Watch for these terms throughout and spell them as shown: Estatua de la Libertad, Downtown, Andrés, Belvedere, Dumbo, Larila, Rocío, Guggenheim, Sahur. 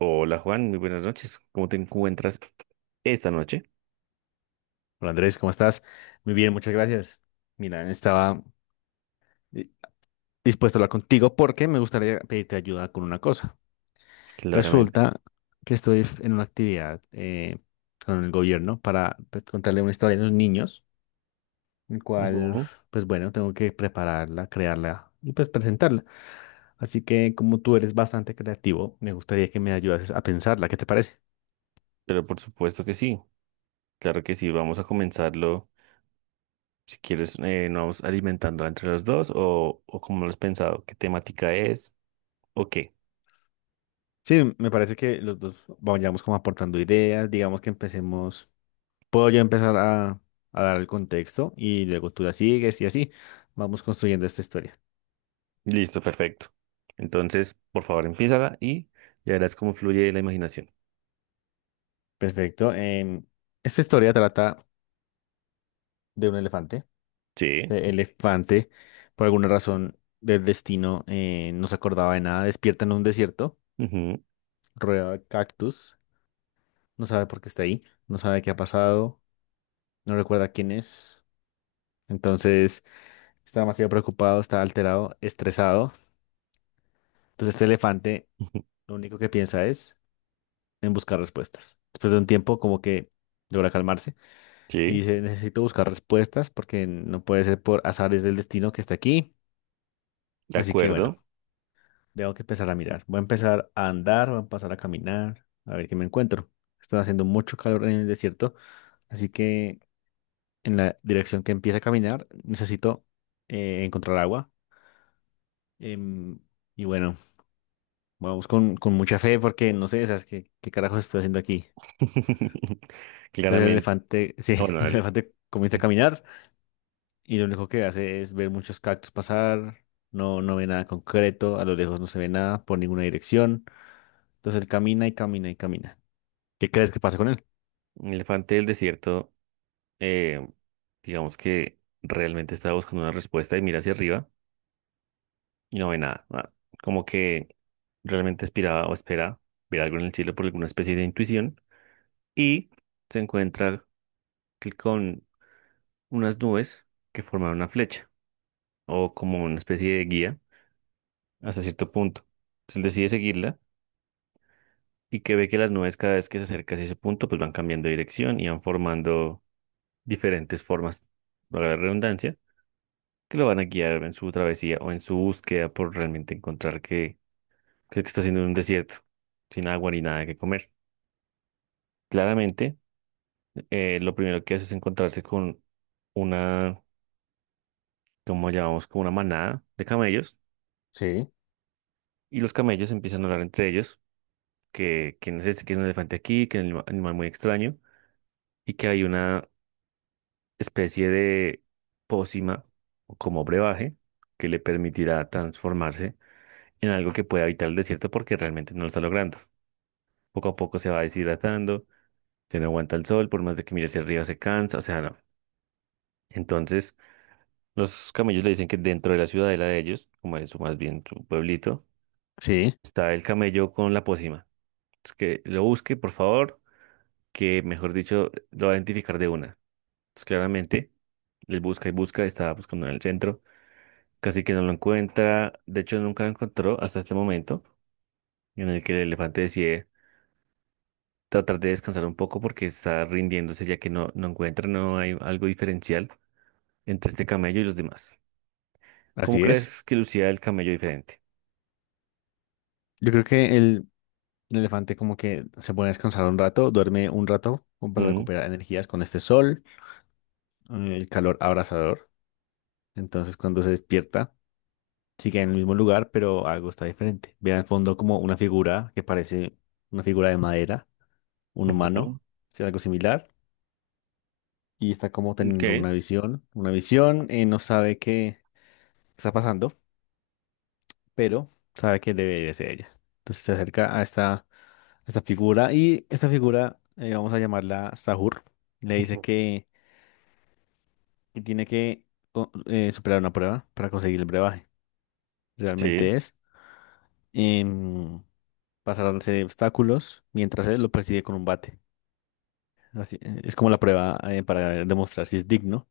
Hola Juan, muy buenas noches. ¿Cómo te encuentras esta noche? Hola Andrés, ¿cómo estás? Muy bien, muchas gracias. Mira, estaba di- dispuesto a hablar contigo porque me gustaría pedirte ayuda con una cosa. Claramente. Resulta que estoy en una actividad con el gobierno para pues, contarle una historia a los niños, el cual, Ujú. pues bueno, tengo que prepararla, crearla y pues presentarla. Así que como tú eres bastante creativo, me gustaría que me ayudases a pensarla. ¿Qué te parece? Pero por supuesto que sí, claro que sí. Vamos a comenzarlo. Si quieres, nos vamos alimentando entre los dos o cómo lo has pensado, qué temática es o qué. Sí, me parece que los dos vayamos como aportando ideas, digamos que empecemos. Puedo yo empezar a dar el contexto y luego tú la sigues y así vamos construyendo esta historia. Listo, perfecto. Entonces, por favor, empiézala y ya verás cómo fluye la imaginación. Perfecto. Esta historia trata de un elefante. Sí, Este elefante, por alguna razón del destino, no se acordaba de nada. Despierta en un desierto, ujú, rodeado de cactus. No sabe por qué está ahí, no sabe qué ha pasado, no recuerda quién es. Entonces está demasiado preocupado, está alterado, estresado. Entonces este elefante ujú, lo único que piensa es en buscar respuestas. Después de un tiempo, como que logra calmarse y sí, dice, necesito buscar respuestas porque no puede ser por azares del destino que está aquí. de Así que bueno, acuerdo. tengo que empezar a mirar. Voy a empezar a andar, voy a empezar a caminar, a ver qué me encuentro. Está haciendo mucho calor en el desierto, así que en la dirección que empieza a caminar necesito encontrar agua. Em, y bueno, vamos con mucha fe porque no sé, ¿sabes qué carajos estoy haciendo aquí? Entonces el Claramente. elefante, sí, Bueno, el dale. elefante comienza a caminar. Y lo único que hace es ver muchos cactus pasar, no ve nada concreto, a lo lejos no se ve nada por ninguna dirección. Entonces él camina y camina y camina. ¿Qué crees que pasa con él? Elefante del desierto, eh, digamos que realmente estaba buscando una respuesta y mira hacia arriba y no ve nada, nada. Como que realmente aspiraba o espera ver algo en el cielo por alguna especie de intuición y se encuentra que con unas nubes que forman una flecha o como una especie de guía hasta cierto punto. Entonces él decide seguirla y que ve que las nubes cada vez que se acerca hacia ese punto pues van cambiando de dirección y van formando diferentes formas, para la redundancia, que lo van a guiar en su travesía o en su búsqueda por realmente encontrar que lo que está haciendo en un desierto, sin agua ni nada que comer. Claramente, lo primero que hace es encontrarse con una, como llamamos, como una manada de camellos, Sí. y los camellos empiezan a hablar entre ellos, que quién es este, que es un elefante aquí, que es un animal muy extraño, y que hay una especie de pócima o como brebaje que le permitirá transformarse en algo que pueda evitar el desierto porque realmente no lo está logrando. Poco a poco se va deshidratando, se no aguanta el sol, por más de que mire hacia arriba se cansa, o sea, no. Entonces, los camellos le dicen que dentro de la ciudadela de ellos, como es más bien su pueblito, Sí, está el camello con la pócima. Es que lo busque, por favor, que mejor dicho, lo va a identificar de una. Entonces, claramente, él busca y busca, está buscando en el centro, casi que no lo encuentra, de hecho nunca lo encontró hasta este momento en el que el elefante decide tratar de descansar un poco porque está rindiéndose ya que no encuentra, no hay algo diferencial entre este camello y los demás. ¿Cómo así es. crees que lucía el camello diferente? Yo creo que el elefante como que se pone a descansar un rato, duerme un rato como para Mm, recuperar energías con este sol, el calor abrasador. Entonces cuando se despierta, sigue en el mismo lugar, pero algo está diferente. Ve al fondo como una figura que parece una figura de madera, un ujú, humano, o sea, algo similar y está como teniendo ok, una visión, no sabe qué está pasando, pero sabe que debe de ser ella. Entonces se acerca a a esta figura y esta figura, vamos a llamarla Sahur, le dice ujú. Que tiene que superar una prueba para conseguir el brebaje. Sí, Realmente es em, pasar una serie de obstáculos mientras él lo persigue con un bate. Así, es como la prueba para demostrar si es digno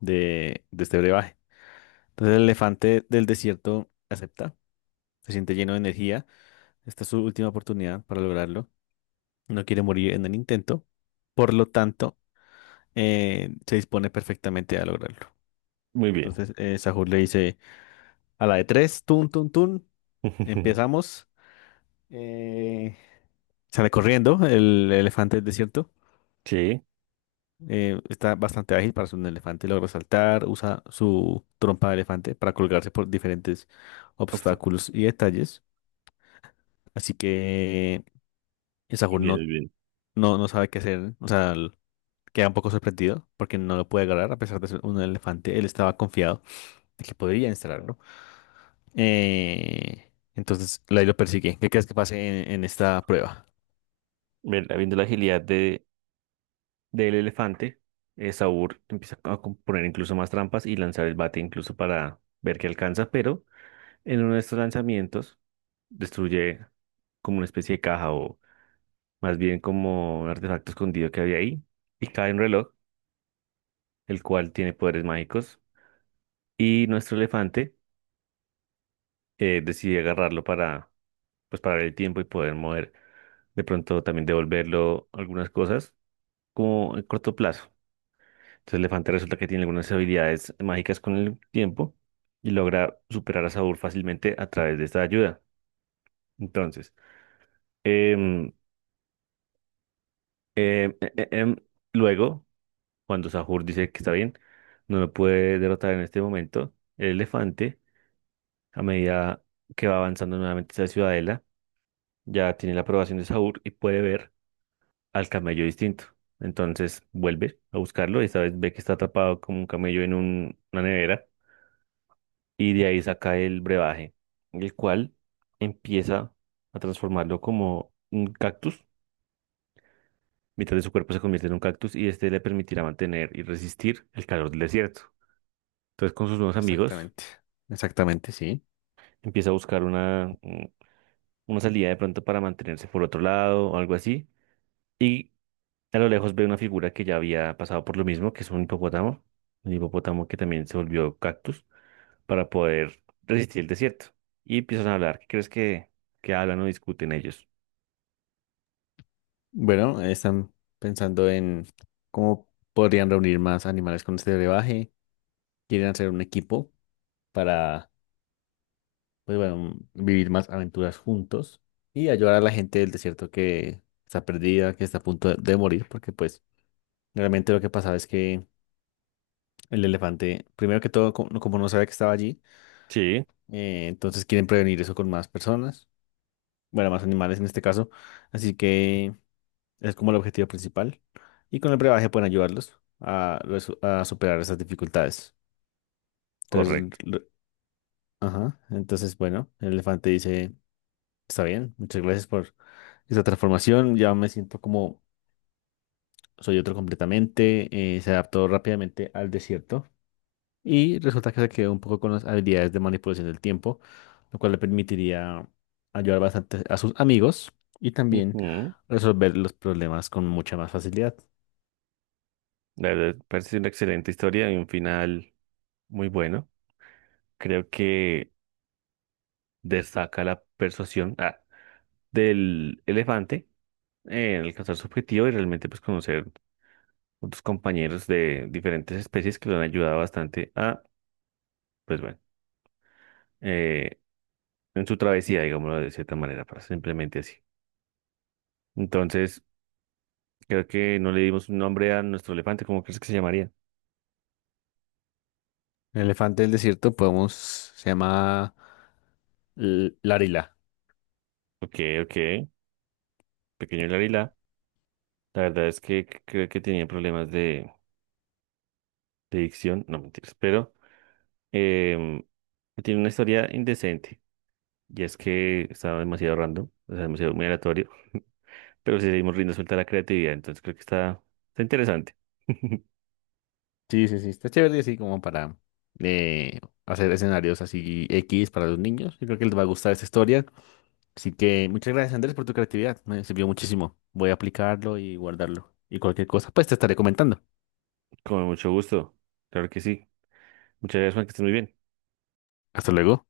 de este brebaje. Entonces el elefante del desierto acepta, se siente lleno de energía. Esta es su última oportunidad para lograrlo. No quiere morir en el intento. Por lo tanto, se dispone perfectamente a lograrlo. muy bien. Entonces Sahur le dice a la de tres, tun, tun, tun, empezamos. Eh, Sale corriendo el elefante del desierto. Sí, Está bastante ágil para ser un elefante, logra saltar, usa su trompa de elefante para colgarse por diferentes obs- obstáculos y detalles. Así que y muy Sahur bien, no, muy bien. No sabe qué hacer, o sea, queda un poco sorprendido porque no lo puede agarrar a pesar de ser un elefante. Él estaba confiado de que podría instalarlo. Entonces, Lai lo persigue. ¿Qué crees que pase en esta prueba? Viendo la agilidad de, del elefante, Saúl empieza a poner incluso más trampas y lanzar el bate incluso para ver qué alcanza, pero en uno de estos lanzamientos destruye como una especie de caja, más bien como un artefacto escondido que había ahí, y cae un reloj, el cual tiene poderes mágicos, y nuestro elefante, decide agarrarlo para, pues, parar el tiempo y poder mover, de pronto también devolverlo algunas cosas, como en corto plazo. Entonces el elefante resulta que tiene algunas habilidades mágicas con el tiempo y logra superar a Saúl fácilmente a través de esta ayuda. Entonces, em, em, em, em, luego, cuando Sahur dice que está bien, no lo puede derrotar en este momento. El elefante, a medida que va avanzando nuevamente hacia la ciudadela, ya tiene la aprobación de Sahur y puede ver al camello distinto. Entonces vuelve a buscarlo y esta vez ve que está atrapado como un camello en una nevera, y de ahí saca el brebaje, el cual empieza a transformarlo como un cactus. Mitad de su cuerpo se convierte en un cactus y este le permitirá mantener y resistir el calor del desierto. Entonces, con sus nuevos amigos Exactamente, exactamente, sí. empieza a buscar una, una salida de pronto para mantenerse por otro lado o algo así. Y a lo lejos ve una figura que ya había pasado por lo mismo, que es un hipopótamo que también se volvió cactus para poder resistir el desierto. Y empiezan a hablar. ¿Qué crees que hablan o discuten ellos? Bueno, están pensando en cómo podrían reunir más animales con este brebaje. Quieren hacer un equipo para pues bueno, vivir más aventuras juntos y ayudar a la gente del desierto que está perdida, que está a punto de morir, porque pues realmente lo que pasaba es que el elefante, primero que todo, como no sabía que estaba allí, Sí, entonces quieren prevenir eso con más personas, bueno, más animales en este caso, así que es como el objetivo principal y con el brebaje pueden ayudarlos a, a superar esas dificultades. Entonces, correcto. Ajá, entonces bueno, el elefante dice, está bien, muchas gracias por esa transformación. Ya me siento como soy otro completamente, se adaptó rápidamente al desierto y resulta que se quedó un poco con las habilidades de manipulación del tiempo, lo cual le permitiría ayudar bastante a sus amigos y también Ujú. resolver los problemas con mucha más facilidad. La verdad, parece una excelente historia y un final muy bueno. Creo que destaca la persuasión, ah, del elefante en alcanzar su objetivo y realmente pues conocer otros compañeros de diferentes especies que lo han ayudado bastante a, pues bueno, eh, en su travesía, digámoslo de cierta manera, para simplemente así. Entonces, creo que no le dimos un nombre a nuestro elefante, ¿cómo crees que se llamaría? El elefante del desierto podemos, se llama Larila. Ok, ok, pequeño Larila. La verdad es que creo que tenía problemas de dicción, no mentiras, pero em, tiene una historia indecente. Y es que estaba demasiado random, o sea, demasiado muy aleatorio. Pero si seguimos riendo suelta a la creatividad, entonces creo que está, está interesante. Sí, sí, sí, está chévere así como para eh, hacer escenarios así X para los niños. Yo creo que les va a gustar esta historia. Así que muchas gracias, Andrés, por tu creatividad. Me sirvió muchísimo. Voy a aplicarlo y guardarlo. Y cualquier cosa, pues te estaré comentando. Con mucho gusto. Claro que sí. Muchas gracias, Juan, que estés muy bien. Hasta luego.